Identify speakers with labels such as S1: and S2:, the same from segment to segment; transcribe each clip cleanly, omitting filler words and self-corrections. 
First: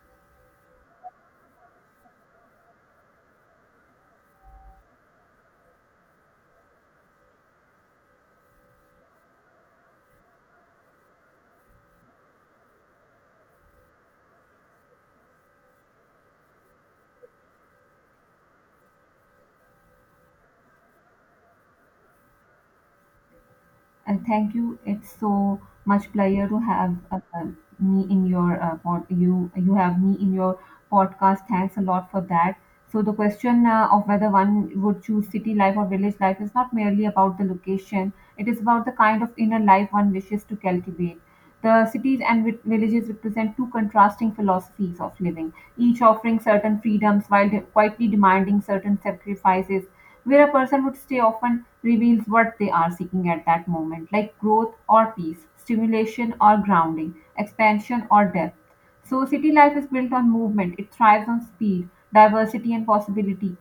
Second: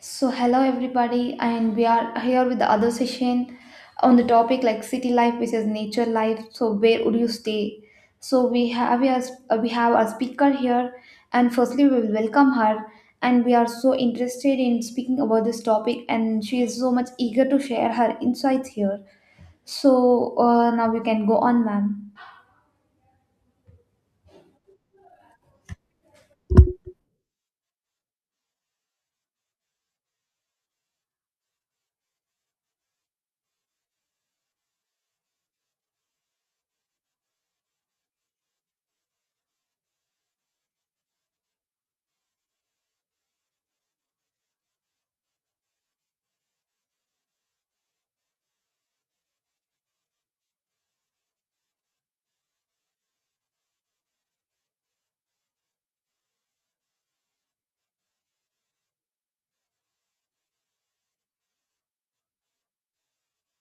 S1: So hello everybody, and we are here with the other session on the topic like city life versus nature life. So where would you stay? So we have a speaker here, and firstly we will welcome her. And we are so interested in speaking about this topic, and she is so much eager to share her insights here. So now we can go on, ma'am.
S2: And thank you. It's so much pleasure to have me in your pod, you have me in your podcast. Thanks a lot for that. So the question of whether one would choose city life or village life is not merely about the location. It is about the kind of inner life one wishes to cultivate. The cities and villages represent two contrasting philosophies of living, each offering certain freedoms while quietly demanding certain sacrifices. Where a person would stay often reveals what they are seeking at that moment, like growth or peace, stimulation or grounding, expansion or depth. So, city life is built on movement, it thrives on speed, diversity, and possibility.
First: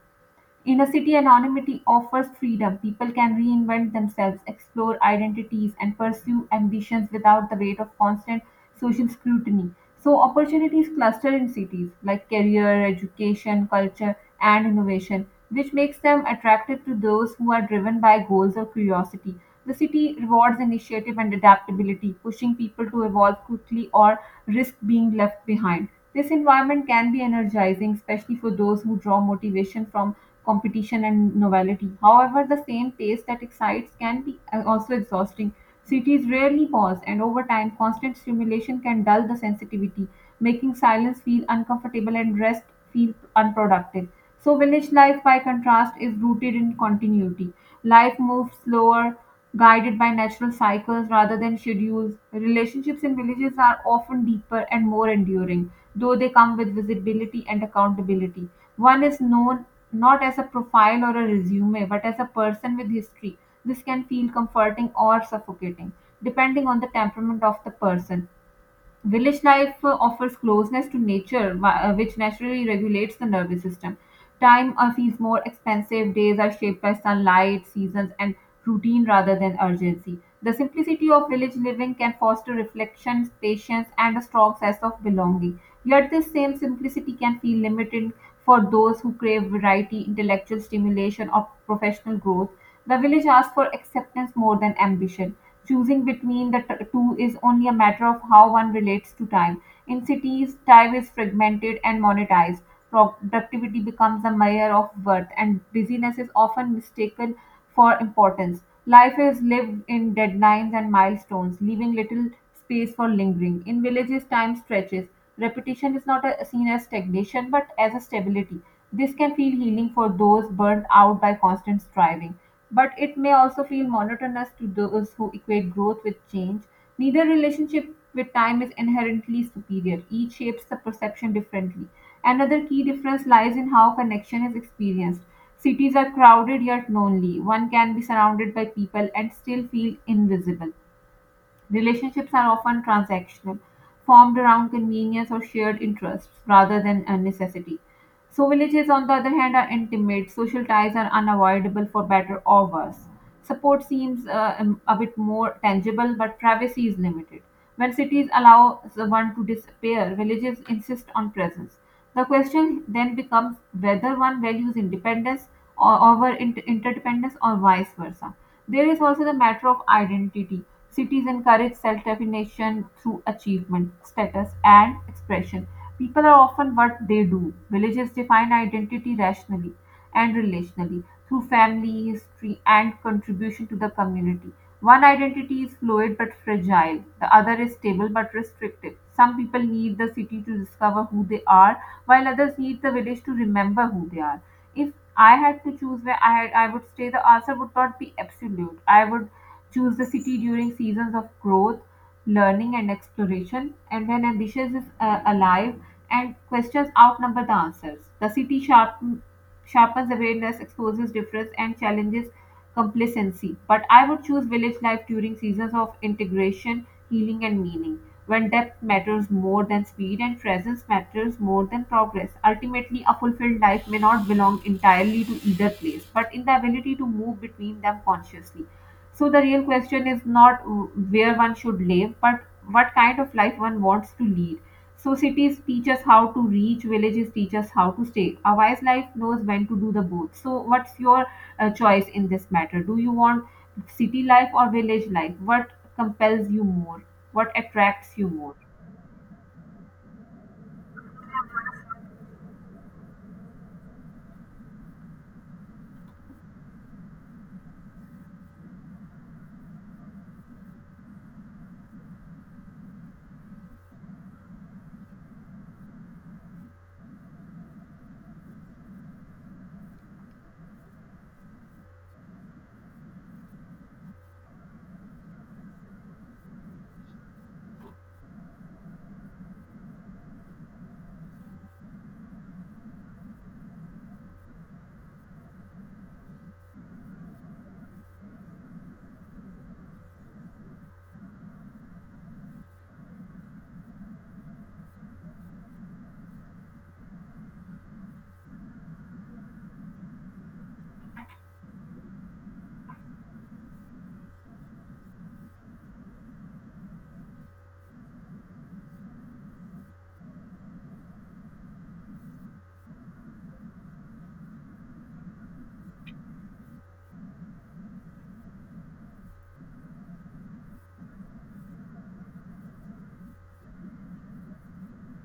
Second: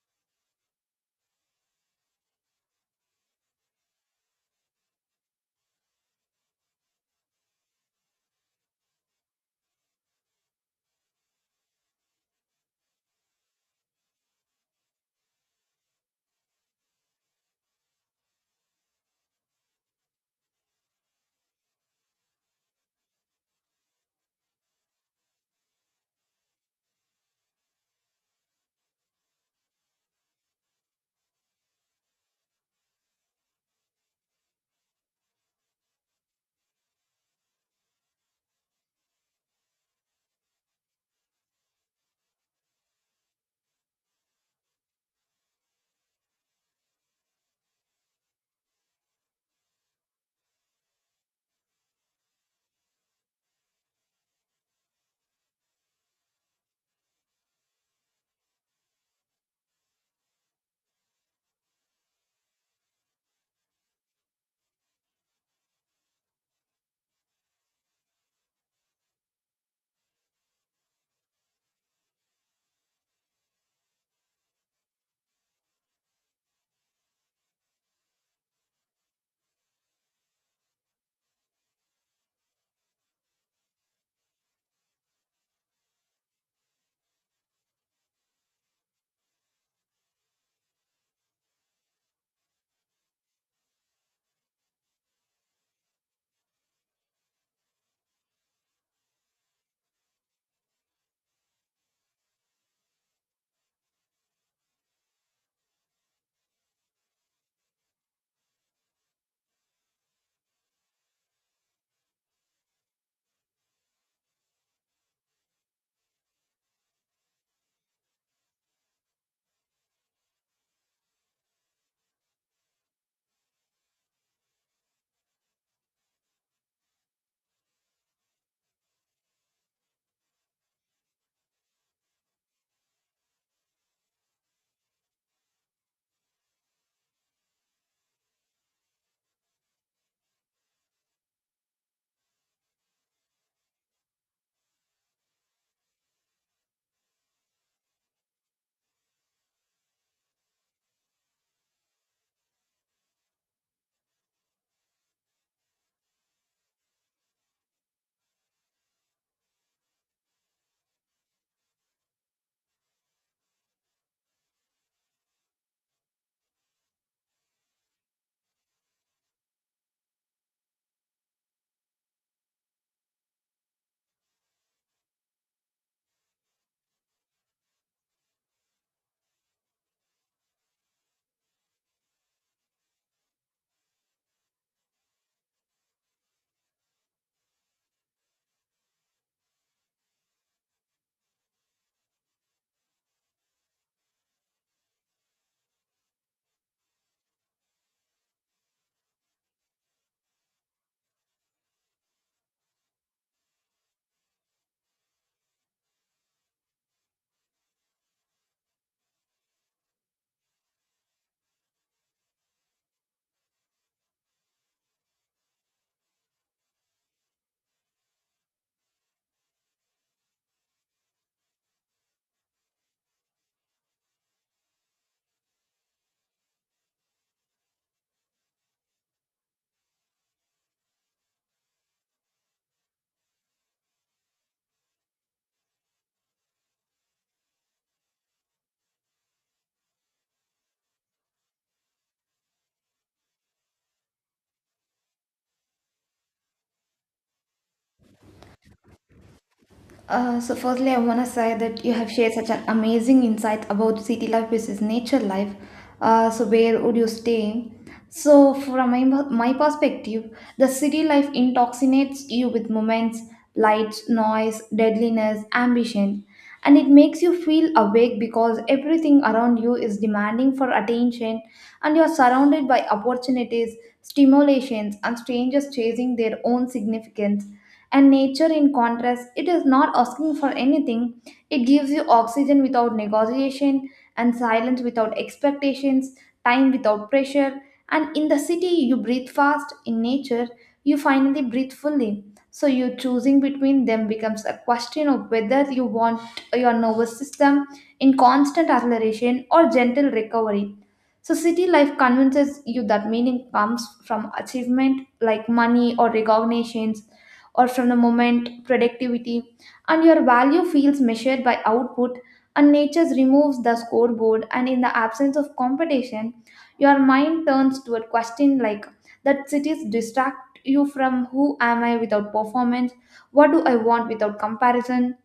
S2: Inner-city anonymity offers freedom; people can reinvent themselves, explore identities, and pursue ambitions without the weight of constant social scrutiny. So opportunities cluster in cities like career, education, culture, and innovation, which makes them attractive to those who are driven by goals or curiosity. The city rewards initiative and adaptability, pushing people to evolve quickly or risk being left behind. This environment can be energizing, especially for those who draw motivation from competition and novelty. However, the same pace that excites can be also exhausting. Cities rarely pause, and over time, constant stimulation can dull the sensitivity, making silence feel uncomfortable and rest feel unproductive. So village life, by contrast, is rooted in continuity. Life moves slower, guided by natural cycles rather than schedules. Relationships in villages are often deeper and more enduring, though they come with visibility and accountability. One is known not as a profile or a resume, but as a person with history. This can feel comforting or suffocating, depending on the temperament of the person. Village life offers closeness to nature, which naturally regulates the nervous system. Time feels more expensive, days are shaped by sunlight, seasons, and routine rather than urgency. The simplicity of village living can foster reflection, patience, and a strong sense of belonging. Yet, this same simplicity can feel limiting for those who crave variety, intellectual stimulation, or professional growth. The village asks for acceptance more than ambition. Choosing between the two is only a matter of how one relates to time. In cities, time is fragmented and monetized. Productivity becomes a measure of worth, and busyness is often mistaken for importance. Life is lived in deadlines and milestones, leaving little space for lingering. In villages, time stretches. Repetition is not seen as stagnation but as a stability. This can feel healing for those burnt out by constant striving, but it may also feel monotonous to those who equate growth with change. Neither relationship with time is inherently superior, each shapes the perception differently. Another key difference lies in how connection is experienced. Cities are crowded yet lonely. One can be surrounded by people and still feel invisible. Relationships are often transactional, formed around convenience or shared interests rather than a necessity. So villages, on the other hand, are intimate. Social ties are unavoidable for better or worse. Support seems a bit more tangible, but privacy is limited. When cities allow the one to disappear, villages insist on presence. The question then becomes whether one values independence or over interdependence or vice versa. There is also the matter of identity. Cities encourage self definition through achievement, status, and expression. People are often what they do. Villages define identity rationally and relationally through family, history, and contribution to the community. One identity is fluid but fragile, the other is stable but restrictive. Some people need the city to discover who they are while others need the village to remember who they are. If I had to choose where I had, I would stay, the answer would not be absolute. I would choose the city during seasons of growth, learning, and exploration. And when ambition is alive, and questions outnumber the answers. The sharpens awareness, exposes difference, and challenges complacency. But I would choose village life during seasons of integration, healing, and meaning, when depth matters more than speed and presence matters more than progress. Ultimately, a fulfilled life may not belong entirely to either place, but in the ability to move between them consciously. So the real question is not where one should live, but what kind of life one wants to lead. So cities teach us how to reach, villages teach us how to stay. A wise life knows when to do the both. So what's your choice in this matter? Do you want city life or village life? What compels you more? What attracts you more?
S1: So firstly, I want to say that you have shared such an amazing insight about city life versus nature life. So where would you stay? So from my perspective, the city life intoxicates you with moments, lights, noise, deadliness, ambition, and it makes you feel awake because everything around you is demanding for attention, and you are surrounded by opportunities, stimulations, and strangers chasing their own significance and nature, in contrast, it is not asking for anything. It gives you oxygen without negotiation, and silence without expectations, time without pressure. And in the city, you breathe fast. In nature, you finally breathe fully. So, you choosing between them becomes a question of whether you want your nervous system in constant acceleration or gentle recovery. So, city life convinces you that meaning comes from achievement like money or recognitions or from the moment productivity, and your value feels measured by output, and nature removes the scoreboard, and in the absence of competition your mind turns to a question like that cities distract you from who am I without performance, what do I want without comparison.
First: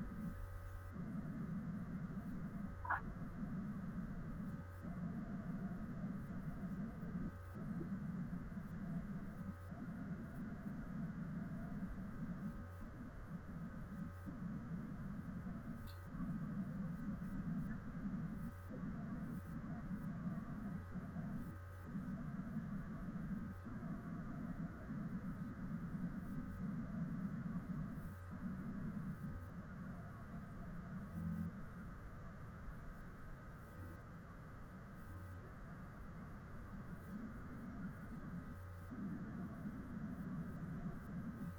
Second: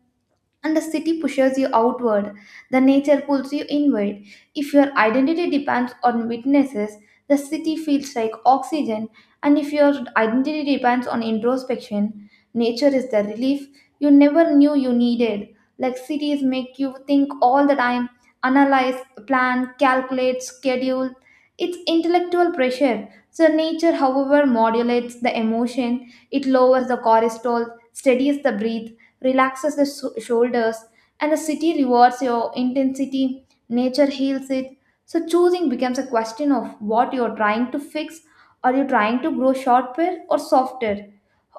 S1: And the city pushes you outward, the nature pulls you inward. If your identity depends on witnesses, the city feels like oxygen, and if your identity depends on introspection, nature is the relief you never knew you needed. Like cities make you think all the time, analyze, plan, calculate, schedule. It's intellectual pressure. So, nature, however, modulates the emotion, it lowers the cortisol, steadies the breath, relaxes the shoulders, and the city rewards your intensity, nature heals it. So choosing becomes a question of what you're trying to fix. Are you trying to grow shorter or softer?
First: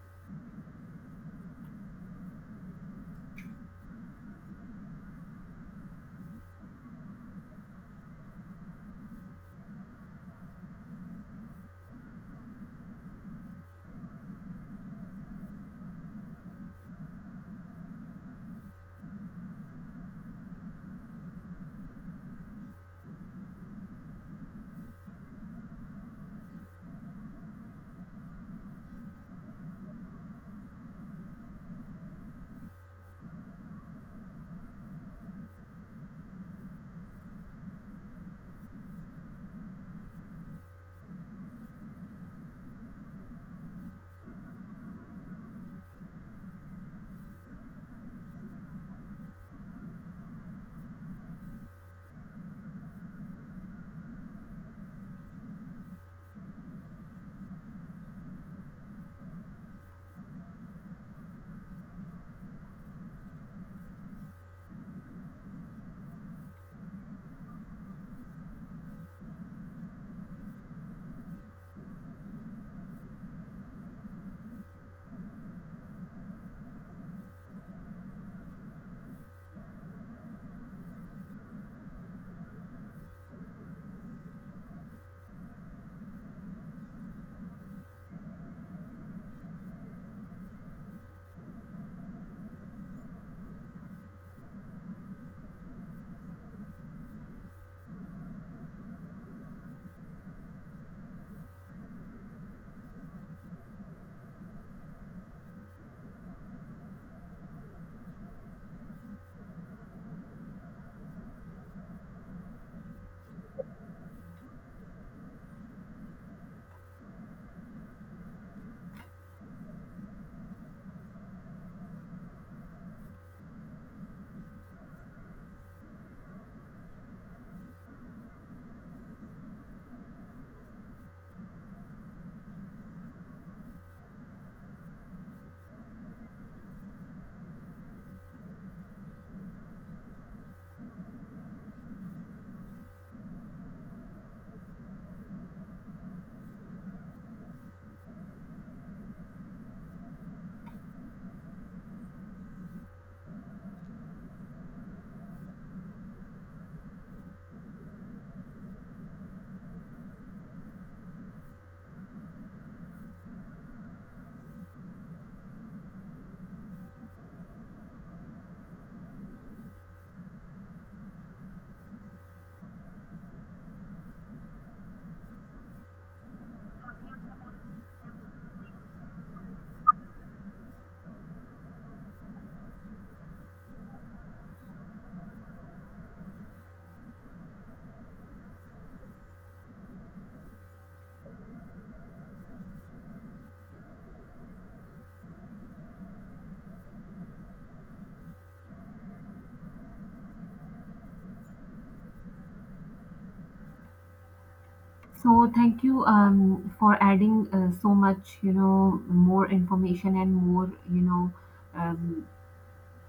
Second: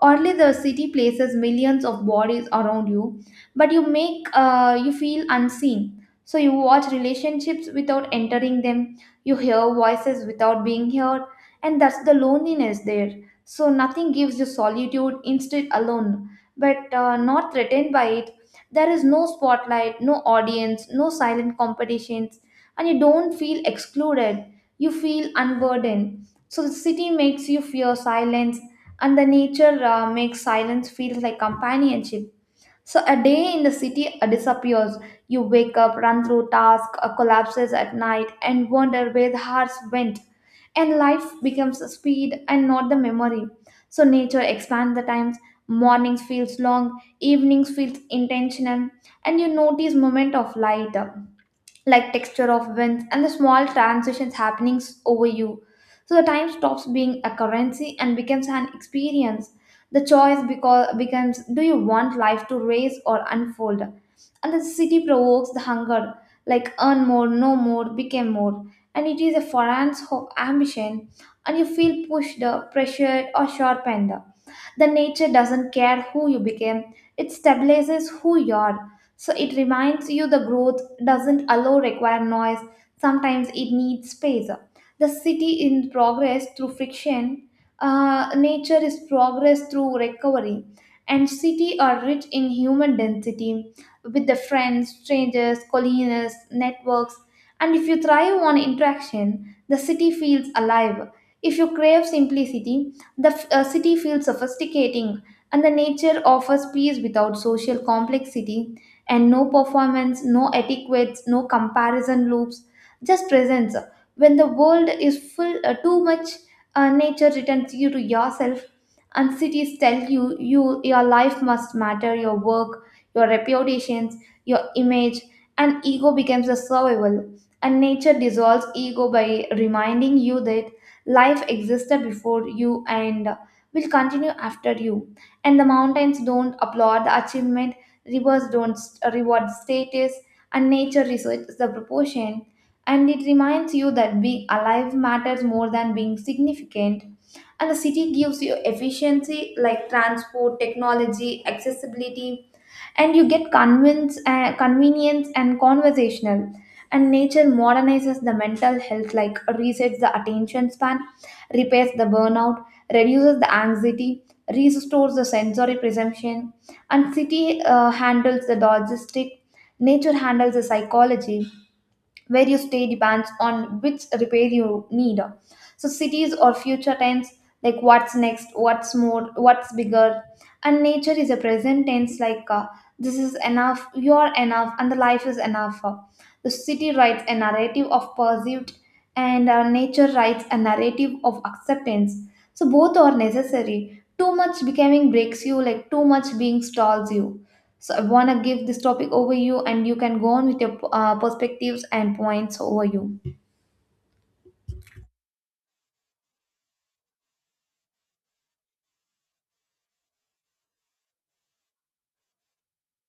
S1: Only the city places millions of bodies around you, but you feel unseen. So you watch relationships without entering them. You hear voices without being heard, and that's the loneliness there. So nothing gives you solitude, instead alone, but not threatened by it. There is no spotlight, no audience, no silent competitions, and you don't feel excluded. You feel unburdened. So the city makes you fear silence, and the nature makes silence feels like companionship. So a day in the city disappears. You wake up, run through tasks, collapses at night, and wonder where the hearts went. And life becomes a speed and not the memory. So nature expands the times. Mornings feels long, evenings feels intentional, and you notice moment of light, like texture of winds and the small transitions happening over you. So the time stops being a currency and becomes an experience. The choice becomes, do you want life to race or unfold? And the city provokes the hunger, like earn more, no more, become more. And it is a forance of ambition, and you feel pushed, pressured, or sharpened. The nature doesn't care who you became, it stabilizes who you are, so it reminds you the growth doesn't allow require noise. Sometimes it needs space. The city in progress through friction. Nature is progress through recovery. And city are rich in human density with the friends, strangers, colleagues, networks. And if you thrive on interaction, the city feels alive. If you crave simplicity, the city feels sophisticating, and the nature offers peace without social complexity, and no performance, no etiquettes, no comparison loops, just presence. When the world is full, too much, nature returns you to yourself, and cities tell you you your life must matter, your work, your reputations, your image, and ego becomes a survival. And nature dissolves ego by reminding you that life existed before you and will continue after you. And the mountains don't applaud the achievement. Rivers don't reward status, and nature researches the proportion. And it reminds you that being alive matters more than being significant. And the city gives you efficiency like transport, technology, accessibility, and you get convenience and conversational, and nature modernizes the mental health, like resets the attention span, repairs the burnout, reduces the anxiety, restores the sensory perception, and city handles the logistic, nature handles the psychology, where you stay depends on which repair you need. So cities or future tense, like what's next, what's more, what's bigger, and nature is a present tense, like this is enough, you're enough, and the life is enough. The city writes a narrative of pursuit, and nature writes a narrative of acceptance. So both are necessary. Too much becoming breaks you, like too much being stalls you. So I want to give this topic over you, and you can go on with your perspectives and points over you.
S2: So thank you for adding so much, more information and more, um,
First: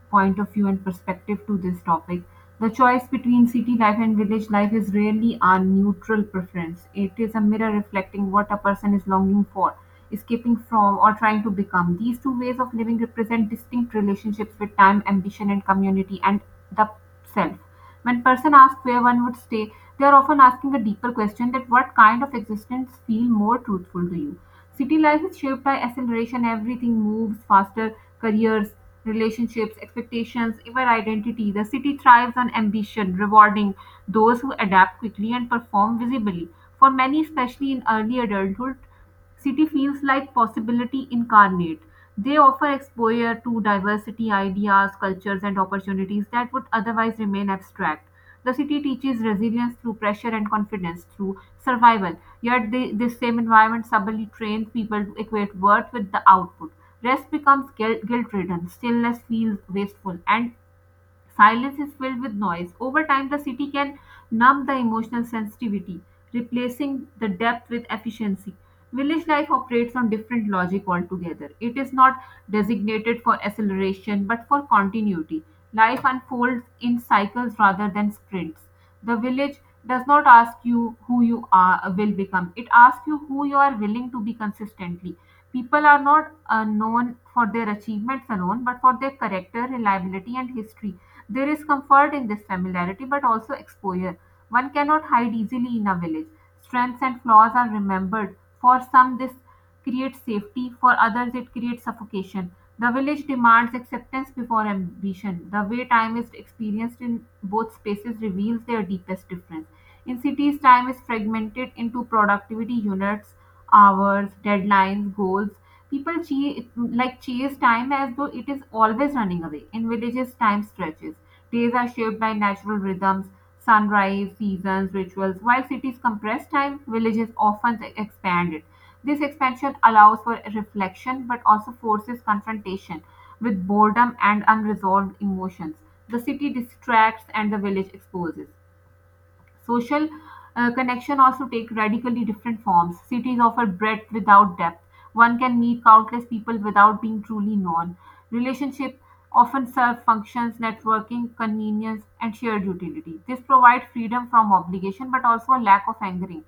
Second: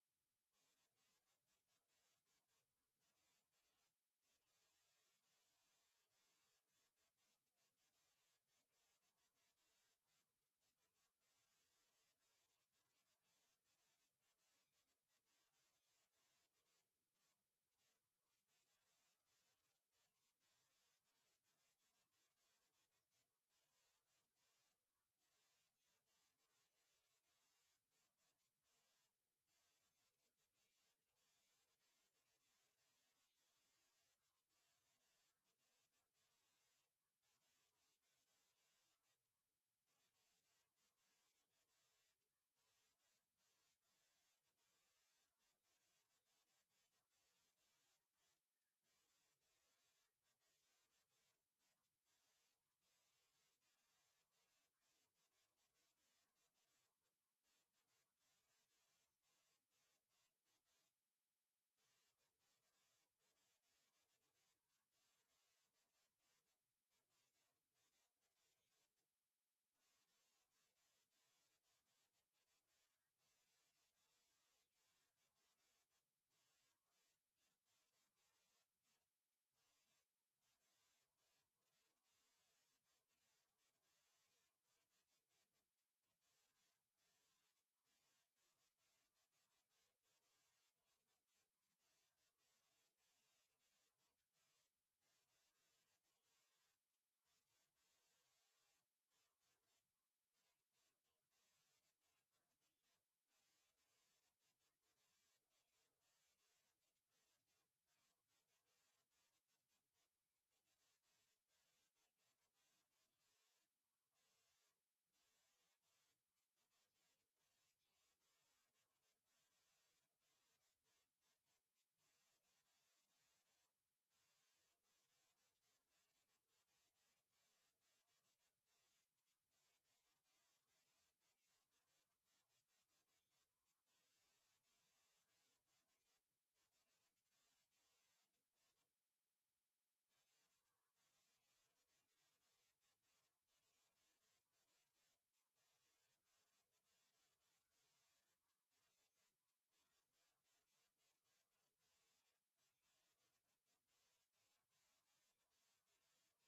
S2: point of view and perspective to this topic. The choice between city life and village life is rarely a neutral preference. It is a mirror reflecting what a person is longing for, escaping from, or trying to become. These two ways of living represent distinct relationships with time, ambition, and community, and the self. When person asks where one would stay, they are often asking a deeper question that what kind of existence feel more truthful to you. City life is shaped by acceleration, everything moves faster, careers, relationships, expectations, even identity. The city thrives on ambition, rewarding those who adapt quickly and perform visibly. For many, especially in early adulthood, city feels like possibility incarnate. They offer exposure to diversity, ideas, cultures, and opportunities that would otherwise remain abstract. The city teaches resilience through pressure and confidence through survival. Yet, this same environment subtly trains people to equate worth with the output. Rest becomes guilt ridden, stillness feels wasteful, and silence is filled with noise. Over time, the city can numb the emotional sensitivity, replacing the depth with efficiency. Village life operates on different logic altogether. It is not designated for acceleration but for continuity. Life unfolds in cycles rather than sprints. The village does not ask you who you are will become. It asks you who you are willing to be consistently. People are not known for their achievements alone, but for their character, reliability, and history. There is comfort in this familiarity, but also exposure. One cannot hide easily in a village. Strengths and flaws are remembered. For some, this creates safety, for others, it creates suffocation. The village demands acceptance before ambition. The way time is experienced in both spaces reveals their deepest difference. In cities, time is fragmented into productivity units, hours, deadlines, goals. People chase time as though it is always running away. In villages, time stretches. Days are shaped by natural rhythms, sunrise, seasons, rituals. While cities compress time, villages often expand it. This expansion allows for reflection but also forces confrontation with boredom and unresolved emotions. The city distracts and the village exposes. Social connection also take radically different forms. Cities offer breadth without depth. One can meet countless people without being truly known. Relationship often serve functions, networking, convenience, and shared utility. This provides freedom from obligation, but also a lack of angering.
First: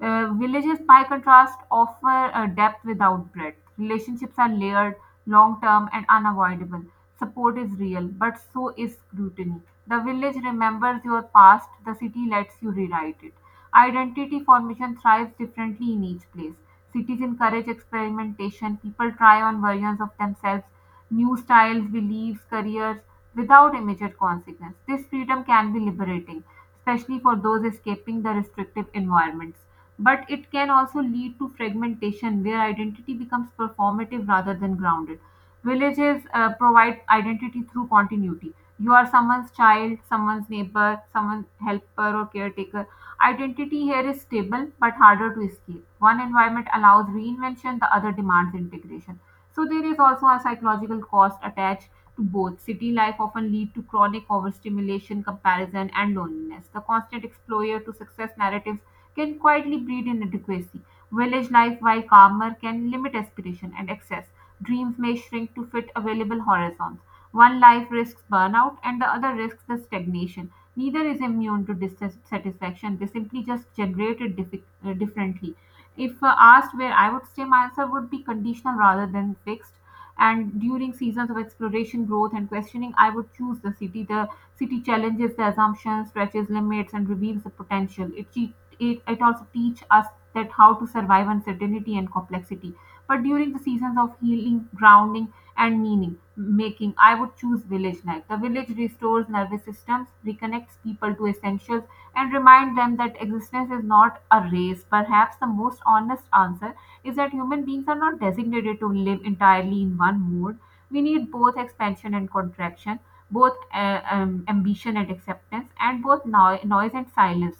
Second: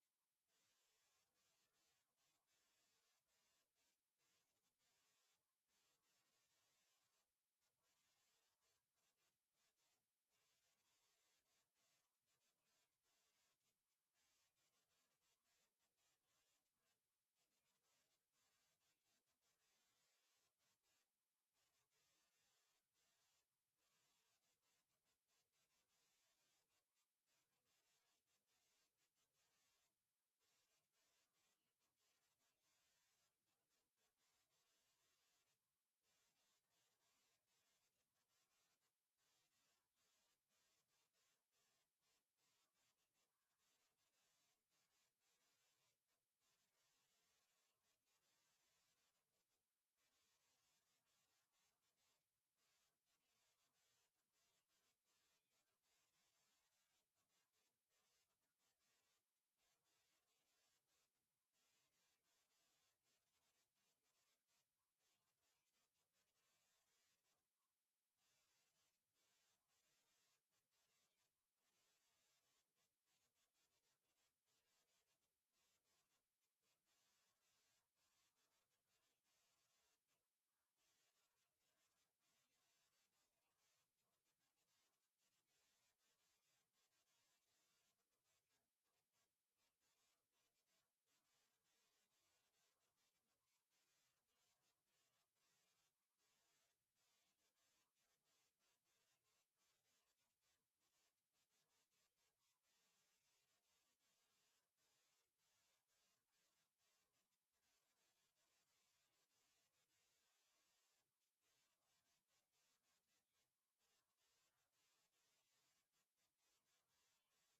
S2: Villages, by contrast, offer a depth without breadth. Relationships are layered, long term and unavoidable. Support is real, but so is scrutiny. The village remembers your past, the city lets you rewrite it. Identity formation thrives differently in each place. Cities encourage experimentation, people try on versions of themselves, new styles, beliefs, careers, without immediate consequence. This freedom can be liberating, especially for those escaping the restrictive environments. But it can also lead to fragmentation where identity becomes performative rather than grounded. Villages provide identity through continuity. You are someone's child, someone's neighbor, someone's helper or caretaker. Identity here is stable but harder to escape. One environment allows reinvention, the other demands integration. So there is also a psychological cost attached to both. City life often lead to chronic overstimulation, comparison, and loneliness. The constant exposure to success narratives can quietly breed inadequacy. Village life, while calmer, can limit aspiration and excess. Dreams may shrink to fit available horizons. One life risks burnout and the other risks the stagnation. Neither is immune to dissatisfaction. They simply just generated differently. If asked where I would stay, my answer would be conditional rather than fixed. And during seasons of exploration, growth, and questioning, I would choose the city. The city challenges the assumptions, stretches limits, and reveals the potential. It also teach us that how to survive uncertainty and complexity. But during the seasons of healing, grounding, and meaning making, I would choose village life. The village restores nervous systems, reconnects people to essentials, and remind them that existence is not a race. Perhaps the most honest answer is that human beings are not designated to live entirely in one mode. We need both expansion and contraction, both ambition and acceptance, and both noise and silence.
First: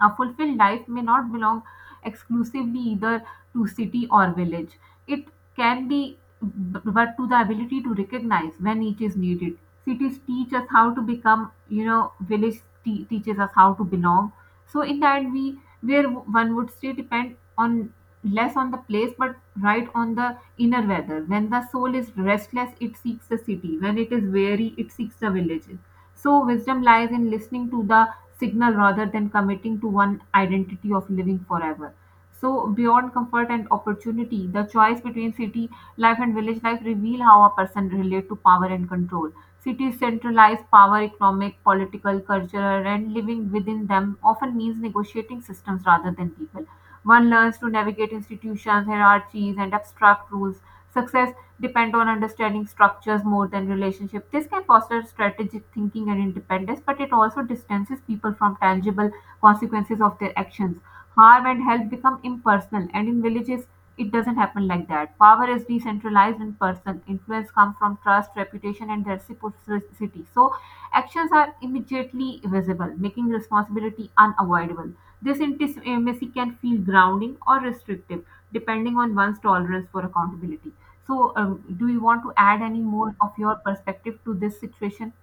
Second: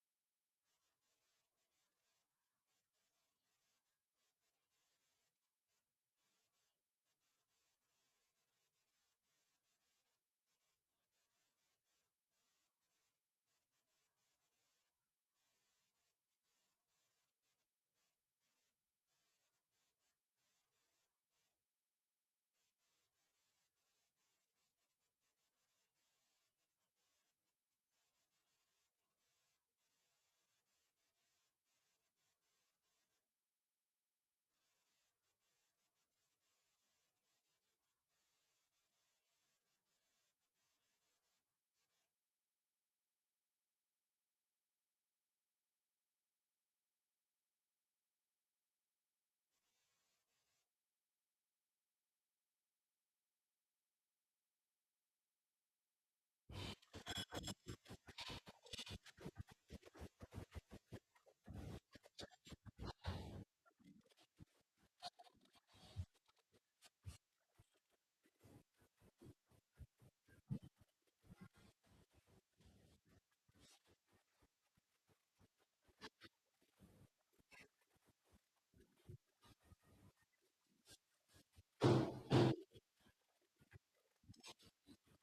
S2: A fulfilled life may not belong exclusively either to city or village. It but to the ability to recognize when each is needed. Cities teach us how to become, village teaches us how to belong. So in that we, where one would say, depend on less on the place but right on the inner weather. When the soul is restless, it seeks the city. When it is weary, it seeks the village. So wisdom lies in listening to the signal rather than committing to one identity of living forever. So, beyond comfort and opportunity, the choice between city life and village life reveal how a person relate to power and control. Cities centralize power, economic, political, cultural, and living within them often means negotiating systems rather than people. One learns to navigate institutions, hierarchies, and abstract rules. Success depend on understanding structures more than relationship. This can foster strategic thinking and independence, but it also distances people from tangible consequences of their actions. Harm and help become impersonal, and in villages, it doesn't happen like that. Power is decentralized and personal. Influence comes from trust, reputation, and reciprocity. So actions are immediately visible, making responsibility unavoidable. This intimacy can feel grounding or restrictive, depending on one's tolerance for accountability. So, do you want to add any more of your perspective to this situation?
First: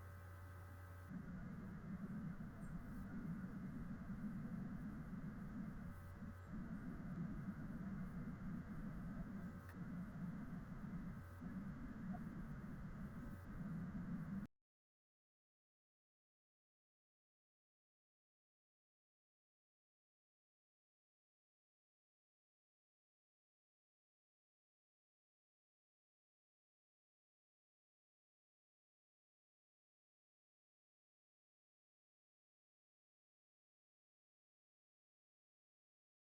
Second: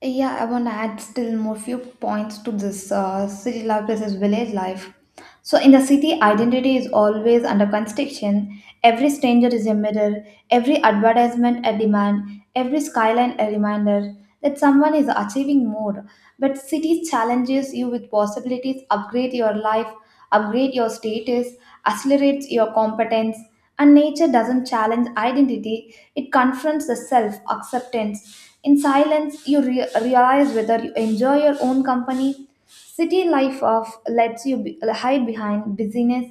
S1: Yeah, I want to add still more few points to this city life versus village life. So in the city, identity is always under construction. Every stranger is a mirror. Every advertisement a demand. Every skyline a reminder that someone is achieving more. But city challenges you with possibilities, upgrade your life, upgrade your status, accelerates your competence. And nature doesn't challenge identity, it confronts the self acceptance. In silence, you realize whether you enjoy your own company. City life of lets you hide behind busyness.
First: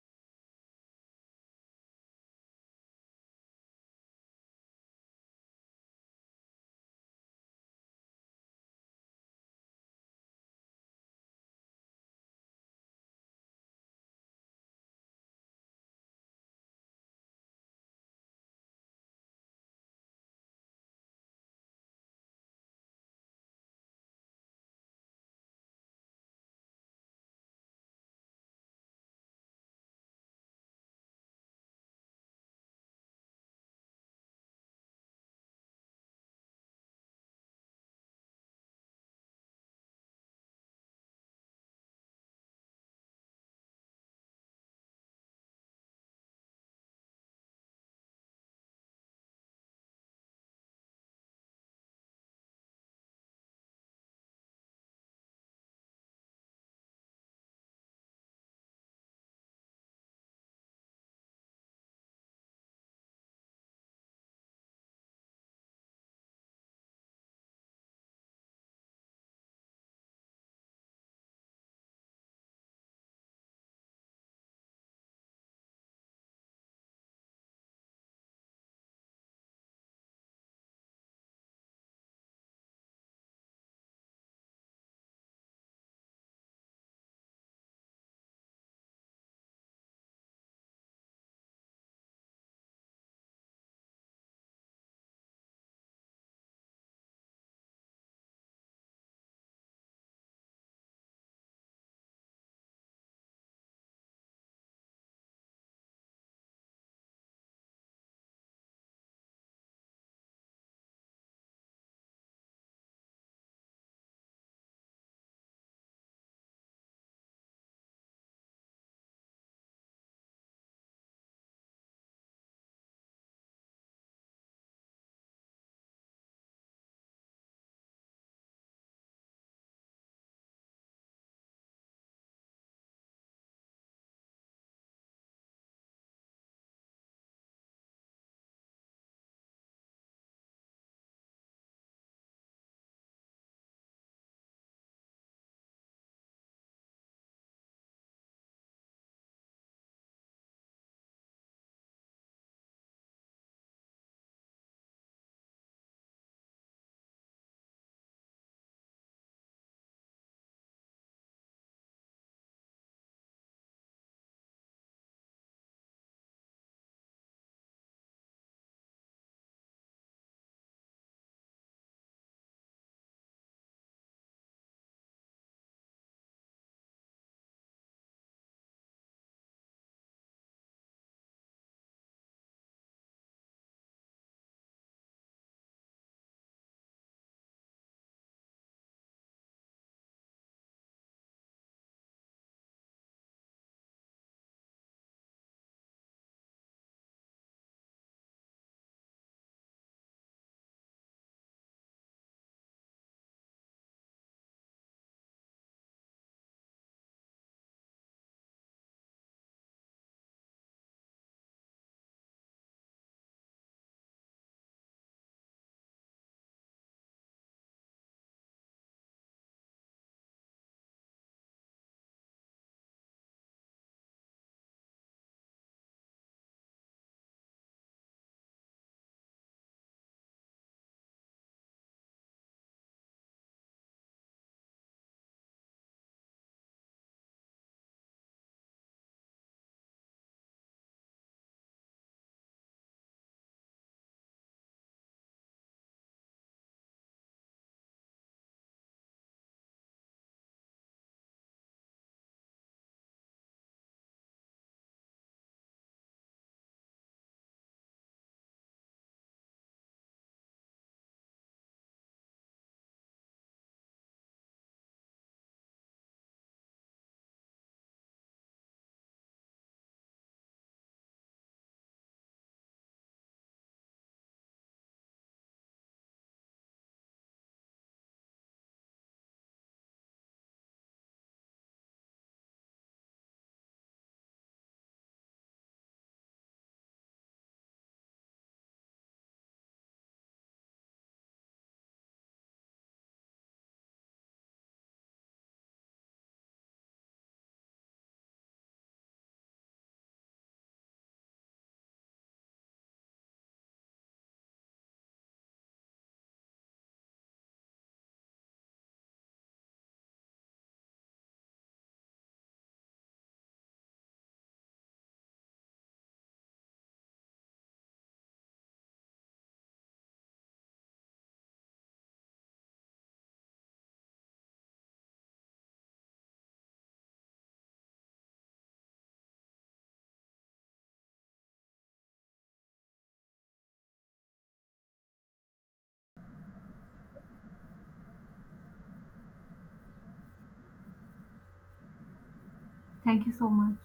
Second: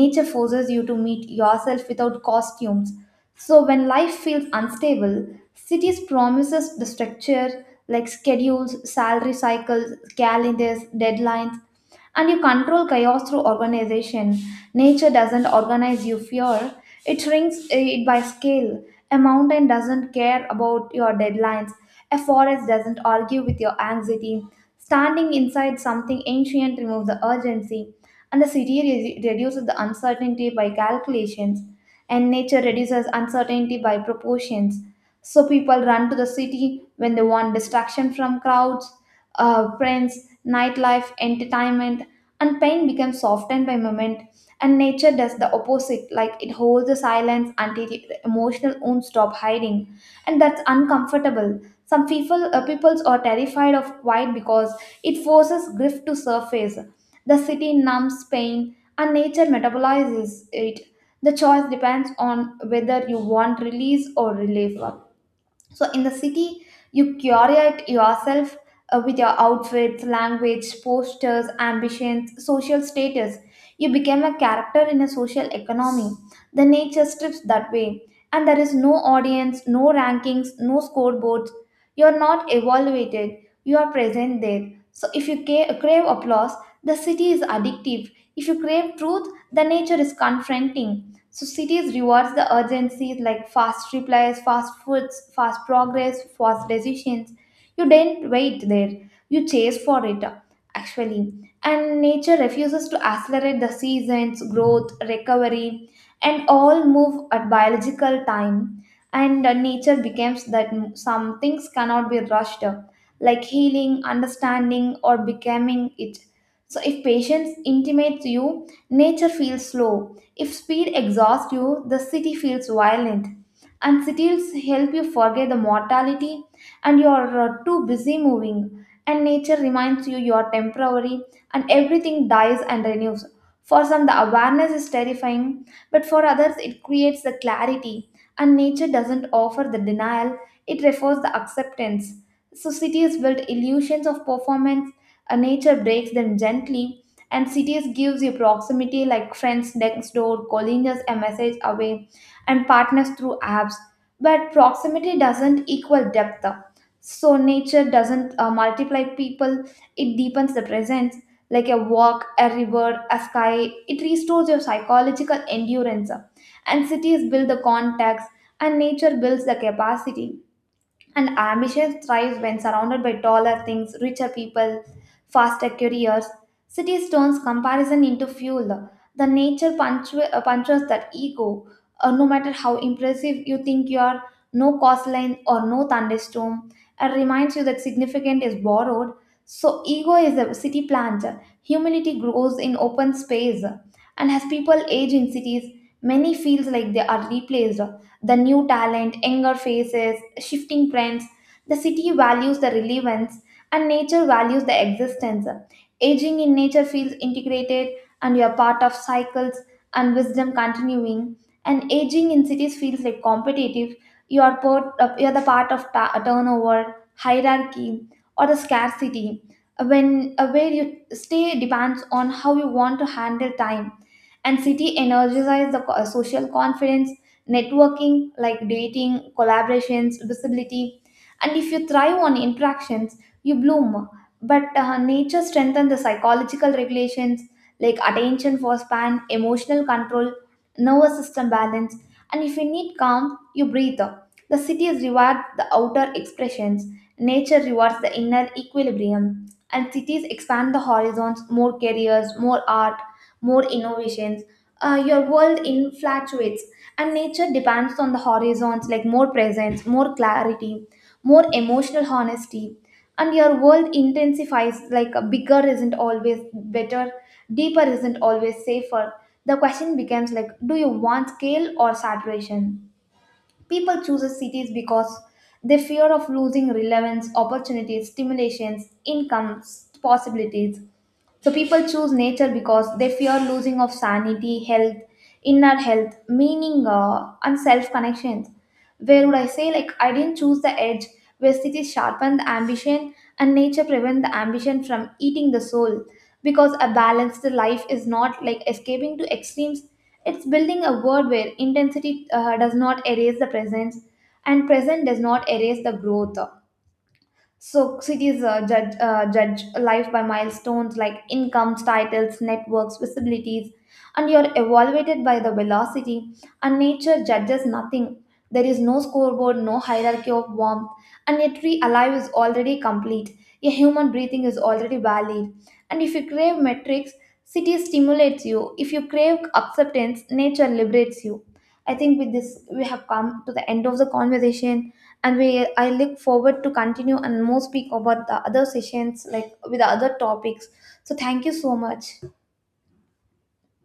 S1: Nature forces you to meet yourself without costumes. So when life feels unstable, cities promises the structure like schedules, salary cycles, calendars, deadlines. And you control chaos through organization. Nature doesn't organize you fear, it shrinks it by scale. A mountain doesn't care about your deadlines, a forest doesn't argue with your anxiety. Standing inside something ancient removes the urgency, and the city reduces the uncertainty by calculations, and nature reduces uncertainty by proportions. So people run to the city when they want distraction from crowds, friends, nightlife, entertainment, and pain becomes softened by moment. And nature does the opposite, like it holds the silence until the emotional wounds stop hiding, and that's uncomfortable. Some peoples are terrified of quiet because it forces grief to surface. The city numbs pain, and nature metabolizes it. The choice depends on whether you want release or relief. So in the city, you curate yourself with your outfits, language, postures, ambitions, social status. You become a character in a social economy. The nature strips that way. And there is no audience, no rankings, no scoreboards. You are not evaluated, you are present there. So if you crave applause, the city is addictive. If you crave truth, the nature is confronting. So cities rewards the urgencies like fast replies, fast foods, fast progress, fast decisions. You didn't wait there. You chase for it actually. And nature refuses to accelerate the seasons, growth, recovery, and all move at biological time. And nature becomes that some things cannot be rushed, like healing, understanding, or becoming it, so if patience intimates you, nature feels slow. If speed exhausts you, the city feels violent. And cities help you forget the mortality, and you're too busy moving. And nature reminds you you're temporary, and everything dies and renews. For some, the awareness is terrifying, but for others, it creates the clarity. And nature doesn't offer the denial, it refers the acceptance. So cities build illusions of performance, nature breaks them gently, and cities gives you proximity like friends next door, calling us a message away, and partners through apps. But proximity doesn't equal depth. So nature doesn't multiply people; it deepens the presence. Like a walk, a river, a sky, it restores your psychological endurance. And cities build the contacts, and nature builds the capacity, and ambition thrives when surrounded by taller things, richer people, faster careers. Cities turns comparison into fuel. The nature punctures that ego. No matter how impressive you think you are, no coastline or no thunderstorm. It reminds you that significant is borrowed. So ego is a city plant. Humility grows in open space. And as people age in cities, many feels like they are replaced, the new talent, younger faces, shifting trends. The city values the relevance, and nature values the existence. Aging in nature feels integrated, and you are part of cycles and wisdom continuing. And aging in cities feels like competitive. You you are the part of turnover, hierarchy, or the scarcity. When where you stay depends on how you want to handle time, and city energizes the social confidence networking like dating, collaborations, visibility. And if you thrive on interactions, you bloom. But nature strengthens the psychological regulations like attention for span, emotional control, nervous system balance. And if you need calm, you breathe. The cities reward the outer expressions. Nature rewards the inner equilibrium. And cities expand the horizons, more careers, more art, more innovations. Your world infatuates, and nature depends on the horizons, like more presence, more clarity, more emotional honesty, and your world intensifies, like a bigger isn't always better, deeper isn't always safer. The question becomes, like, do you want scale or saturation? People choose cities because they fear of losing relevance, opportunities, stimulations, incomes, possibilities. So people choose nature because they fear losing of sanity, health, inner health, meaning, and self connections. Where would I say, like I didn't choose the edge where cities sharpen the ambition and nature prevent the ambition from eating the soul. Because a balanced life is not like escaping to extremes. It's building a world where intensity does not erase the presence, and present does not erase the growth. So cities judge life by milestones like incomes, titles, networks, visibilities, and you're evaluated by the velocity. And nature judges nothing. There is no scoreboard, no hierarchy of warmth, and a tree alive is already complete. A human breathing is already valid. And if you crave metrics, city stimulates you. If you crave acceptance, nature liberates you. I think with this we have come to the end of the conversation, and we I look forward to continue and more speak about the other sessions like with the other topics. So thank you so much.
S2: Thank you so much.